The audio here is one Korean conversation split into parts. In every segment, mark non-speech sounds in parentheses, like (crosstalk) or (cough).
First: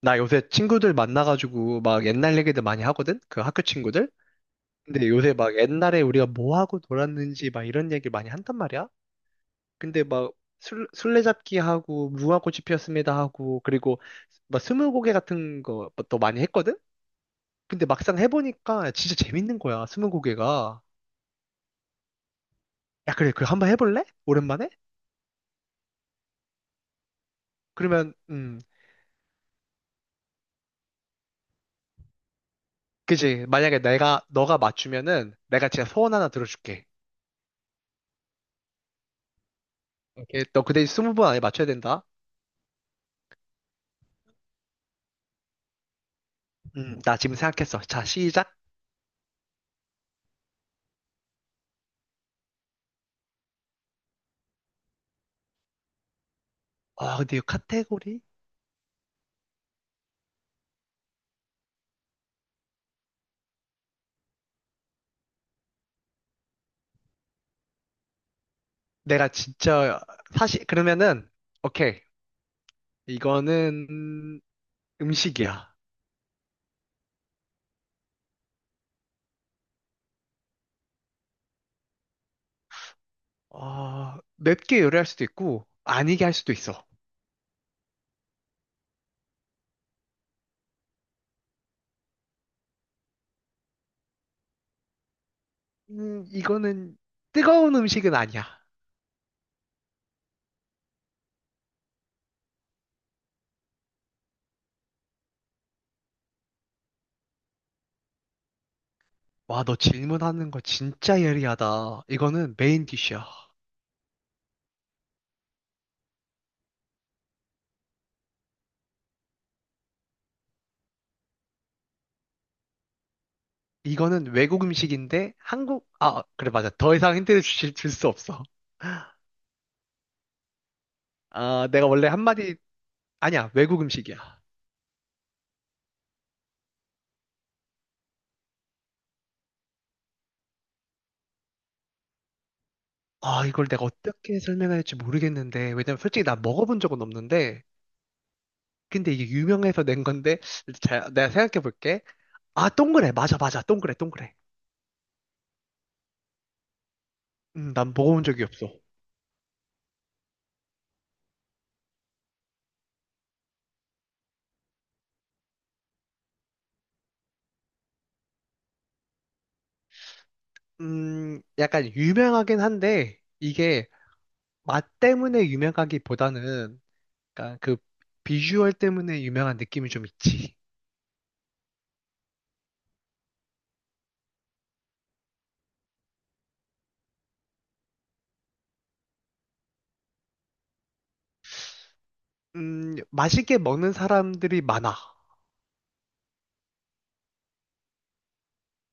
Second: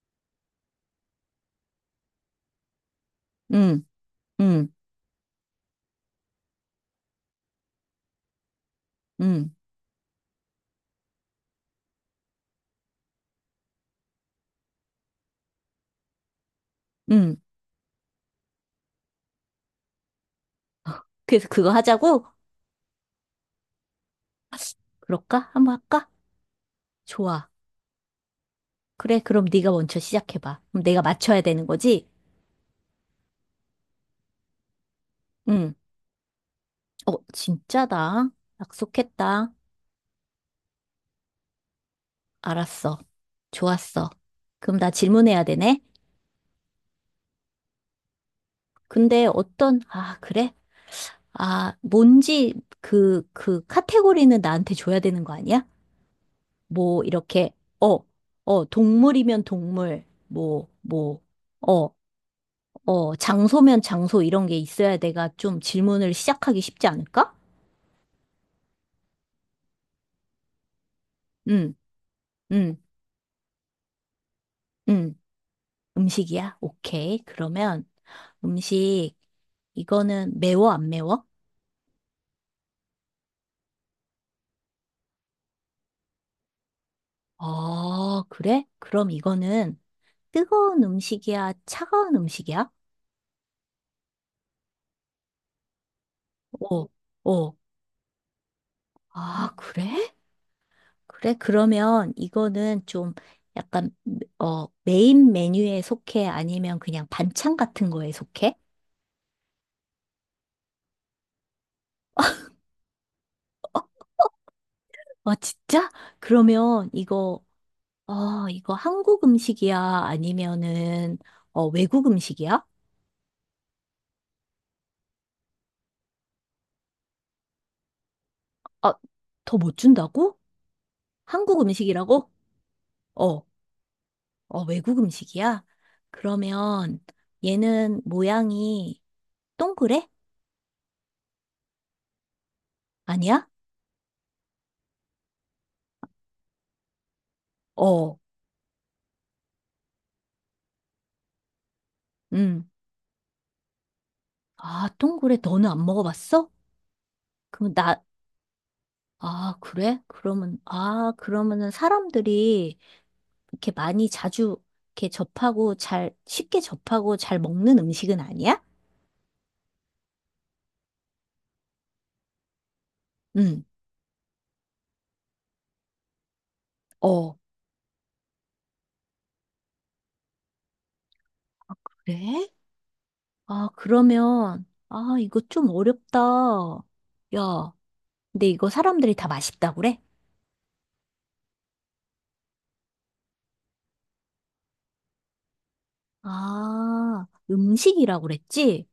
나 요새 친구들 만나가지고 막 옛날 얘기들 많이 하거든? 그 학교 응, 친구들? 응, 근데 요새 막 옛날에 우리가 뭐 하고 놀았는지 막 이런 얘기를 많이 한단 말이야? 응, 근데 막 술래잡기 하고 무궁화꽃이 피었습니다 하고 그리고 막 스무고개 같은 것도 많이 했거든? 응. 근데 막상 해보니까 진짜 재밌는 거야, 스무고개가. 그래서 그거 하자고? 야, 그래, 그 한번 해볼래? 오랜만에? 그럴까? 한번 할까? 좋아. 그러면, 음, 그래, 그럼 네가 먼저 시작해봐. 그럼 내가 맞춰야 되는 거지? 그지. 만약에 내가, 너가 맞추면은 내가 응. 진짜 소원 하나 들어줄게. 어, 진짜다. 약속했다. 오케이. 너 그 대신 20번 안에 맞춰야 된다. 알았어. 좋았어. 그럼 나 질문해야 되네? 나 지금 생각했어. 자, 시작. 근데 어떤, 아, 그래? 아, 뭔지 그 카테고리는 나한테 줘야 되는 거 아니야? 뭐, 아, 근데 이 이렇게, 어, 카테고리? 어, 동물이면 동물, 뭐, 어. 어, 장소면 장소 이런 게 있어야 내가 좀 질문을 시작하기 쉽지 않을까? 내가 진짜, 사실, 그러면은, 응, 오케이. 응, 이거는 응. 음식이야. 음식이야? 오케이. 그러면 음식, 이거는 매워, 안 매워? 어, 맵게 요리할 수도 있고, 아니게 할 수도 있어. 어, 그래? 그럼 이거는 뜨거운 음식이야? 차가운 음식이야? 어, 이거는 어. 뜨거운 음식은 아니야. 아, 그래? 그래? 그러면 이거는 좀 약간, 어, 메인 메뉴에 속해? 아니면 그냥 반찬 같은 거에 속해? 와, 너 질문하는 거 진짜 예리하다. 이거는 메인 디쉬야. 아, 진짜? 그러면 이거 아, 이거 한국 음식이야? 아니면은, 어, 외국 음식이야? 이거는 외국 음식인데, 한국, 아, 그래, 맞아. 더 이상 힌트를 줄 수 없어. 아, (laughs) 더 못 준다고? 한국 아, 내가 원래 음식이라고? 한마디, 어, 아니야, 외국 음식이야. 어, 외국 음식이야? 그러면 얘는 모양이 동그래? 아, 아니야? 이걸 내가 어떻게 설명해야 될지 모르겠는데, 왜냐면 솔직히 나 먹어본 적은 없는데, 어, 근데 이게 유명해서 낸 건데, 자, 내가 생각해 볼게. 음. 아, 동그래. 맞아, 맞아. 동그래, 동그래. 아, 동그래? 너는 안 먹어봤어? 그럼 난 나, 먹어본 적이 없어. 아, 그래? 그러면, 아, 그러면은 사람들이 이렇게 많이 자주 이렇게 접하고 잘, 쉽게 접하고 잘 먹는 음식은 아니야? 약간 유명하긴 한데, 응. 이게 맛 때문에 유명하기보다는, 어. 약간 그 비주얼 때문에 유명한 느낌이 좀 있지. 그래? 아, 그러면, 아, 이거 좀 어렵다. 야, 근데 이거 사람들이 다 맛있다고 그래? 맛있게 먹는 사람들이 많아. 아, 음식이라고 그랬지?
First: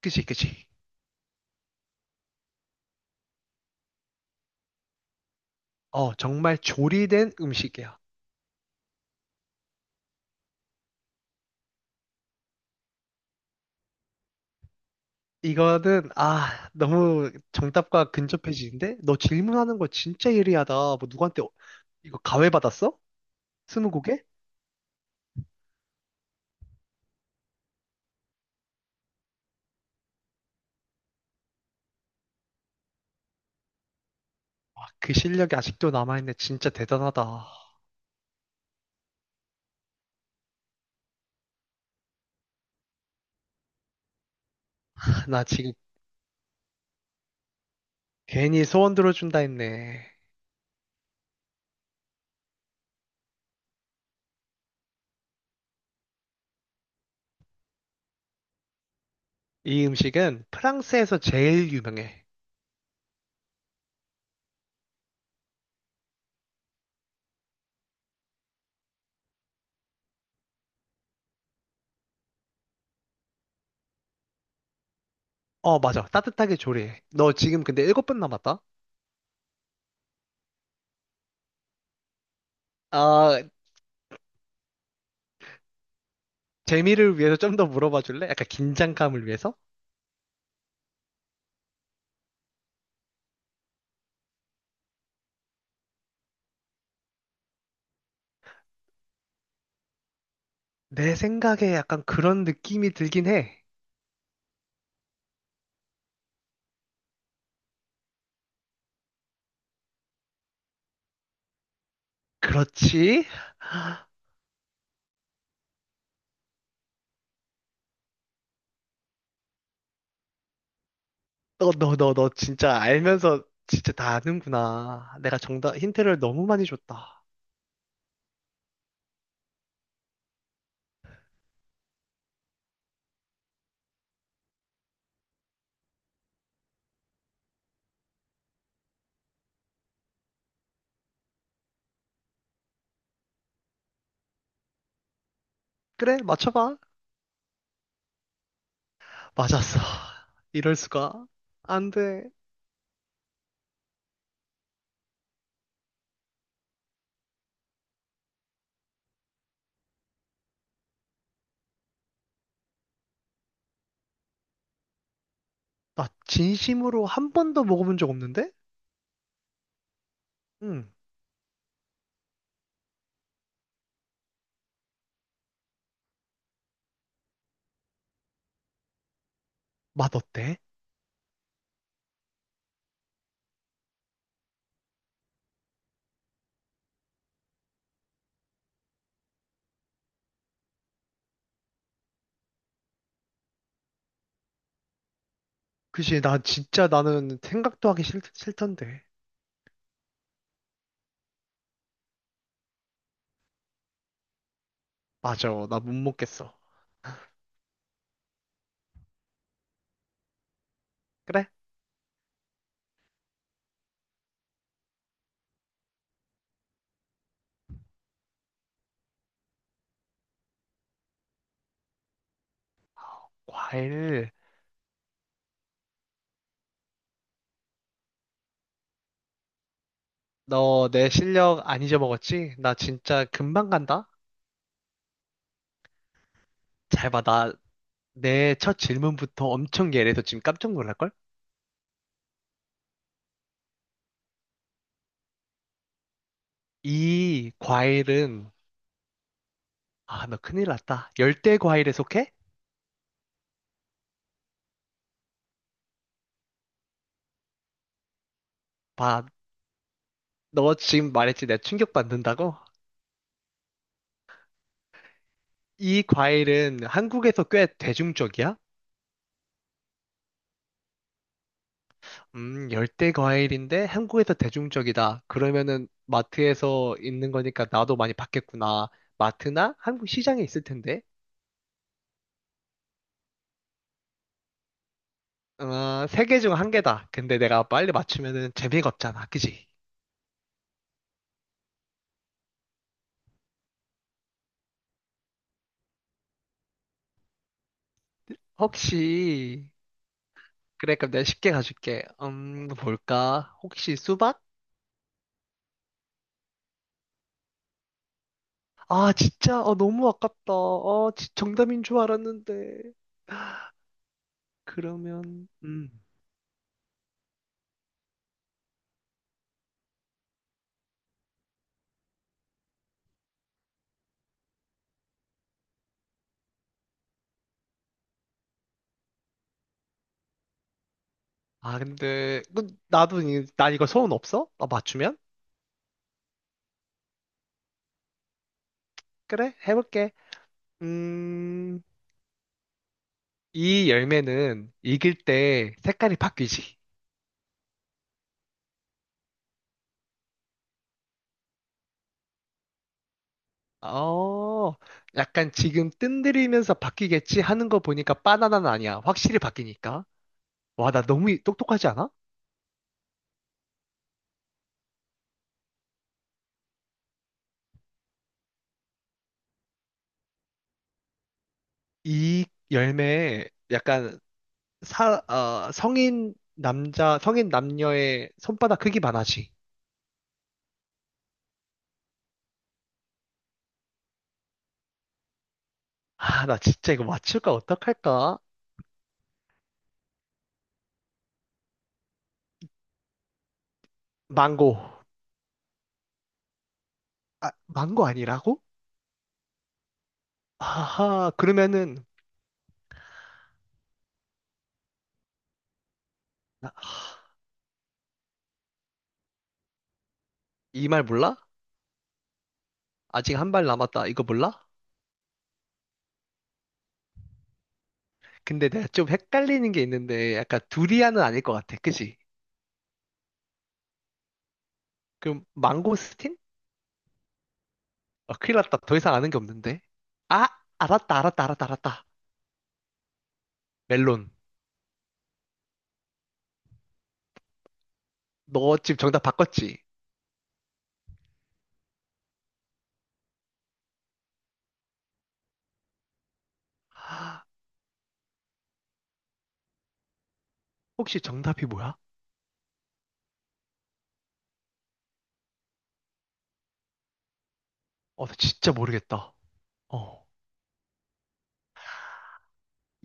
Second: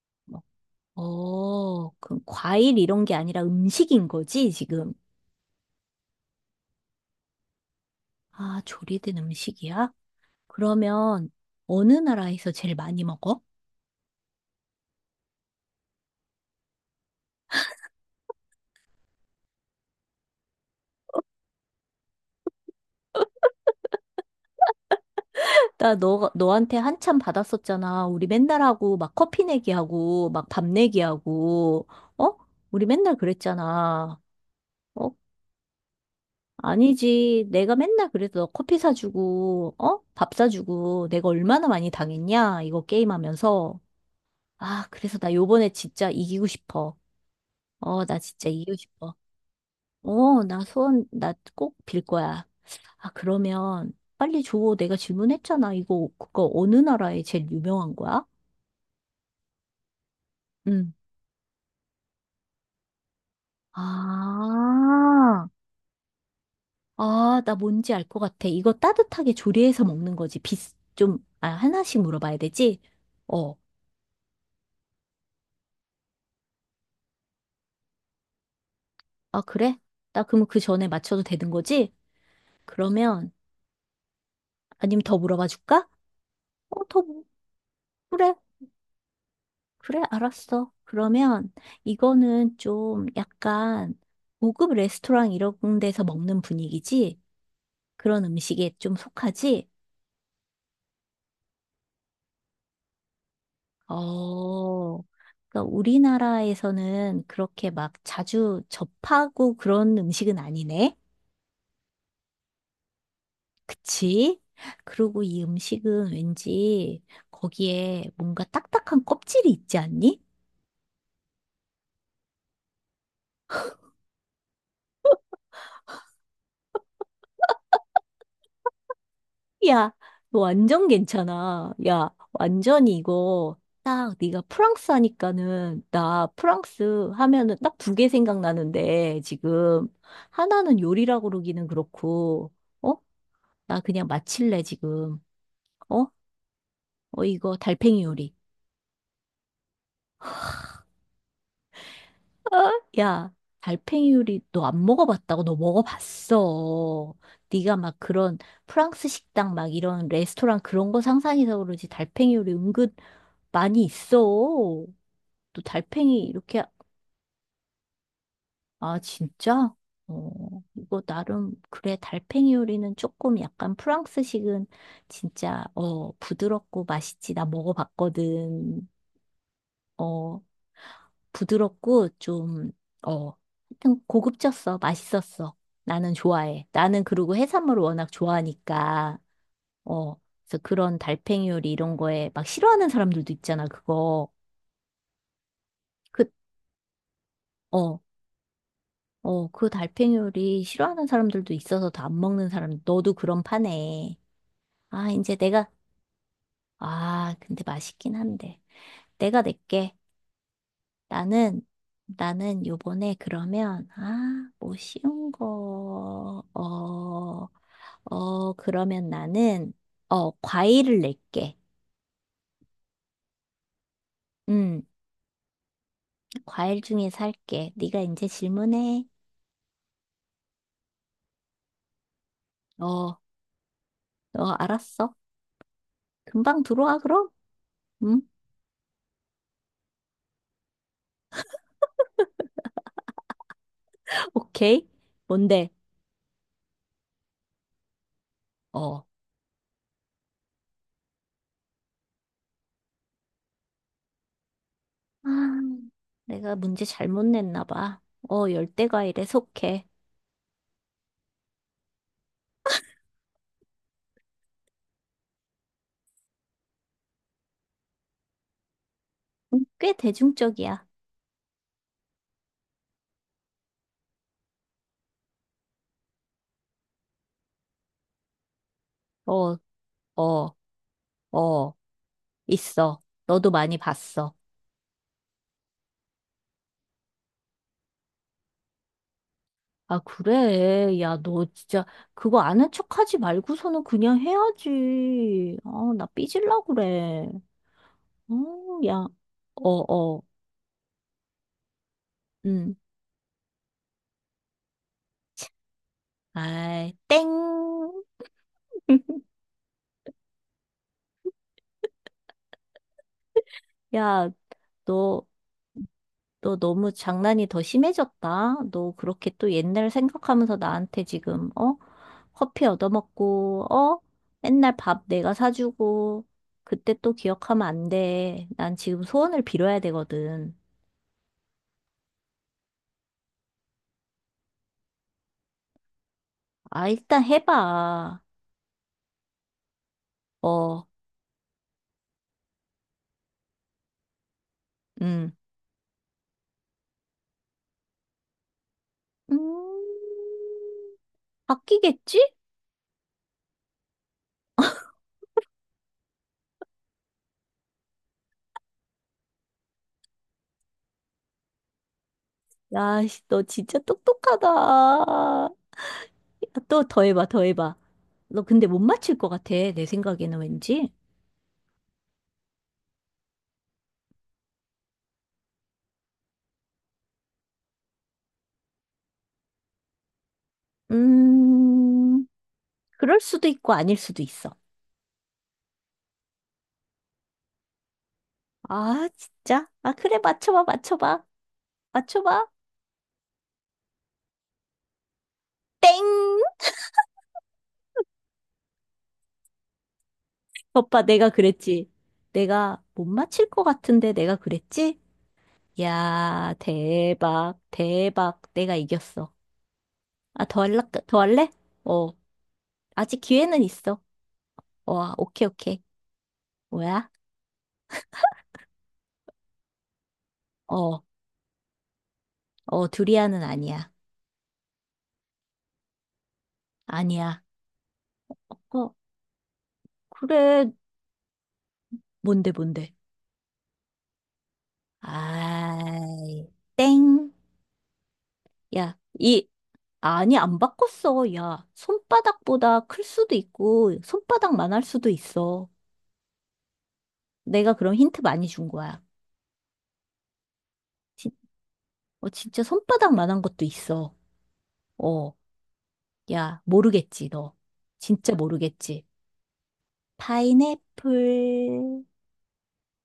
그치, 그치. 어, 그럼 과일 이런 게 아니라 음식인 거지, 지금? 어, 정말 조리된 음식이야. 아, 조리된 음식이야? 그러면 어느 나라에서 제일 많이 먹어? 이거는, 아, 너무 정답과 근접해지는데? 너 질문하는 거 진짜 예리하다. 뭐 누구한테 이거 가회 받았어? 스무고개? (laughs) 나 너한테 한참 받았었잖아. 우리 맨날 하고, 막 커피 내기하고, 막 밥 내기하고, 어? 우리 맨날 그랬잖아. 와, 어, 그 실력이 아직도 남아있네. 진짜 아니지. 대단하다. 내가 맨날 그래서 너 커피 사주고, 어? 밥 사주고, 내가 얼마나 많이 당했냐? 이거 게임하면서. 아, 그래서 나 나 요번에 지금 진짜 이기고 싶어. 어, 나 진짜 괜히 이기고 소원 싶어. 들어준다 했네. 어, 나 소원, 나 꼭 빌 거야. 아, 그러면 빨리 줘. 내가 질문했잖아. 이거, 그거 어느 나라에 제일 유명한 거야? 이 음식은 응. 프랑스에서 제일 유명해. 아, 아, 나 뭔지 알 것 같아. 이거 따뜻하게 조리해서 먹는 거지. 비, 좀, 아, 하나씩 물어봐야 되지? 어. 어, 맞아. 따뜻하게 조리해. 너 지금 근데 7분 남았다? 아, 그래? 나 그럼 그 전에 맞춰도 되는 거지? 그러면, 아, 아니면 더 물어봐 줄까? 어, 더, 재미를 물- 위해서 좀 더 물어봐 줄래? 그래, 약간 긴장감을 위해서? 그래, 알았어. 그러면, 이거는 좀 약간, 고급 레스토랑 이런 데서 먹는 분위기지? 그런 음식에 좀 속하지? 내 생각에 약간 그런 느낌이 들긴 해. 어, 그러니까 우리나라에서는 그렇게 막 자주 접하고 그런 음식은 아니네? 그렇지? 그치? 그리고 이 음식은 왠지 거기에 뭔가 딱딱한 껍질이 있지 않니? 너, 너, 너, 너 진짜 알면서 진짜 다 아는구나. 내가 정답, 힌트를 너무 많이 줬다. 야, 너 완전 괜찮아. 야, 완전히 이거 딱 네가 프랑스 하니까는 나 프랑스 하면은 딱 두 개 생각나는데 지금 하나는 요리라고 그러기는 그렇고 어? 나 그냥 마칠래 지금. 어? 그래, 맞춰봐. 어 이거 달팽이 요리. 맞았어. 이럴 수가. 안 돼. 어? 야, 달팽이 요리 너 안 먹어봤다고 너 먹어봤어. 네가 막 그런 프랑스 식당 막 이런 레스토랑 그런 거 상상해서 그러지 달팽이 요리 은근 많이 있어. 또 나 달팽이 이렇게 진심으로 한 번도 먹어본 적 없는데? 아 진짜? 어 응. 이거 나름 그래 달팽이 요리는 조금 약간 프랑스식은 진짜 어 부드럽고 맛있지. 나 먹어봤거든. 맛 어 어때? 부드럽고 좀어 하여튼 고급졌어. 맛있었어. 나는 좋아해. 나는 그리고 해산물을 워낙 좋아하니까 어 그래서 그런 달팽이 요리 이런 거에 막 싫어하는 사람들도 있잖아. 그거 그치, 그 나 진짜 나는 생각도 어. 하기 싫던데. 어, 그 달팽이요리 싫어하는 사람들도 있어서 다 안 먹는 사람, 너도 그런 파네. 아, 이제 맞아, 내가, 나 못 먹겠어. 아, 근데 맛있긴 한데. 내가 낼게. 그래? 나는, 나는 요번에 그러면, 아, 뭐 쉬운 거, 어, 어, 그러면 나는, 어, 과일을 낼게. 과일. 음, 과일 중에 살게. 네가 이제 질문해. 너 내 실력 안 잊어먹었지? 나 어, 어, 진짜 금방 간다? 알았어. 금방 들어와, 잘 봐, 그럼? 나 응? 내 첫 질문부터 엄청 예리해서 지금 깜짝 놀랄걸? (laughs) 오케이. 뭔데? 이 과일은, 어. 아, 너 큰일 났다. 열대 과일에 속해? 아, 내가 문제 잘못 냈나 봐. 어, 열대과일에 봐, 속해. 너 지금 말했지. 내가 충격받는다고? 이 과일은 한국에서 꽤 대중적이야? 꽤 대중적이야. 열대 과일인데 한국에서 대중적이다. 그러면은 마트에서 있는 거니까 나도 많이 봤겠구나. 어, 마트나 한국 시장에 어, 있을 텐데. 어, 있어. 너도 많이 봤어. 어, 3개 중 한 개다. 근데 내가 빨리 맞추면은 재미가 없잖아. 그지? 아, 그래. 야, 너 진짜 그거 아는 척하지 말고서는 그냥 해야지. 아, 나 삐질라 그래. 어, 야, 혹시, 어, 어, 그래, 그럼 내가 쉽게 가줄게. 응. 뭘까? 혹시 수박? 아이, 땡. 아, (laughs) 진짜? 아, 너무 아깝다. 아, 정답인 줄 알았는데. 야, 너 그러면, 너 너무 장난이 더 심해졌다. 너 그렇게 또 옛날 생각하면서 나한테 지금, 어? 커피 얻어먹고, 어? 맨날 밥 내가 사주고, 그때 또 기억하면 안 돼. 난 지금 소원을 빌어야 되거든. 아, 근데, 그, 나도, 난 이거 소원 없어? 아, 맞추면? 아, 일단 해봐. 그래, 해볼게. 어, 음, 이 열매는 익을 음. 때 색깔이 바뀌지. 음, 바뀌겠지? 어, 약간 지금 뜬들이면서 바뀌겠지 하는 거 보니까 바나나는 아니야. 확실히 바뀌니까. 와, 나 너무 똑똑하지 않아? 야, 씨, 너 진짜 똑똑하다. 야, 또 더 해봐, 더 해봐. 너 근데 못 맞힐 것 같아, 내 생각에는 왠지. 이 열매에 약간 성인 남자, 성인 남녀의 손바닥 크기만 하지. 음. 그럴 수도 있고 아닐 수도 있어. 아, 나 진짜 이거 맞출까 어떡할까? 아, 진짜? 아, 그래, 맞춰봐, 맞춰봐. 맞춰봐. 망고. 땡! 아, 망고 아니라고? 오빠, 내가 아하, 그랬지. 그러면은, 내가 못 맞힐 것 같은데 내가 그랬지? 야, 대박, 대박. 내가 이겼어. 아, 더 할래? 이 말 더 몰라? 할래? 어, 아직 아직 한 기회는 발 있어. 남았다. 이거 몰라? 와, 오케이, 오케이. 뭐야? 근데 내가 좀 헷갈리는 게 있는데, 약간 어, 두리안은 아닐 것 같아. 그지? 어, 두리안은 아니야. 그럼 망고스틴? 아니야. 아, 큰일 났다. 어, 더 이상 아는 게 없는데. 아, 그래. 알았다, 알았다, 알았다, 알았다. 뭔데, 뭔데? 멜론. 아, 땡. 너 지금 야, 정답 이, 바꿨지? 아니, 안 바꿨어. 야, 손바닥보다 클 수도 있고, 손바닥만 할 수도 있어. 아, 내가 그런 힌트 많이 준 거야. 혹시 진, 정답이 뭐야? 어, 진짜 손바닥만 한 것도 있어. 어, 야, 모르겠지, 너. 어, 진짜 나 진짜 모르겠지. 모르겠다. 어. 파인애플.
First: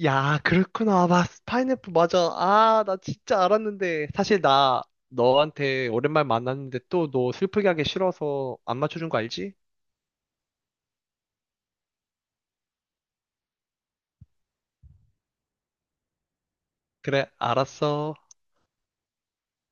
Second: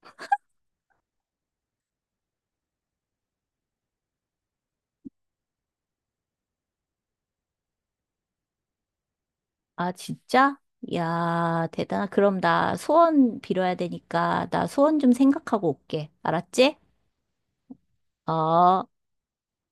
야, 그렇구나. 아, 파인애플 맞아. 아, 나 진짜 알았는데. 사실 나 너한테 오랜만에 만났는데 또 너 슬프게 하기 싫어서 안 맞춰준 거 알지? 아, 진짜? 야, 대단하. 그럼 나 소원 빌어야 되니까, 나 소원 좀 생각하고 올게. 알았지? 그래, 알았어. 어.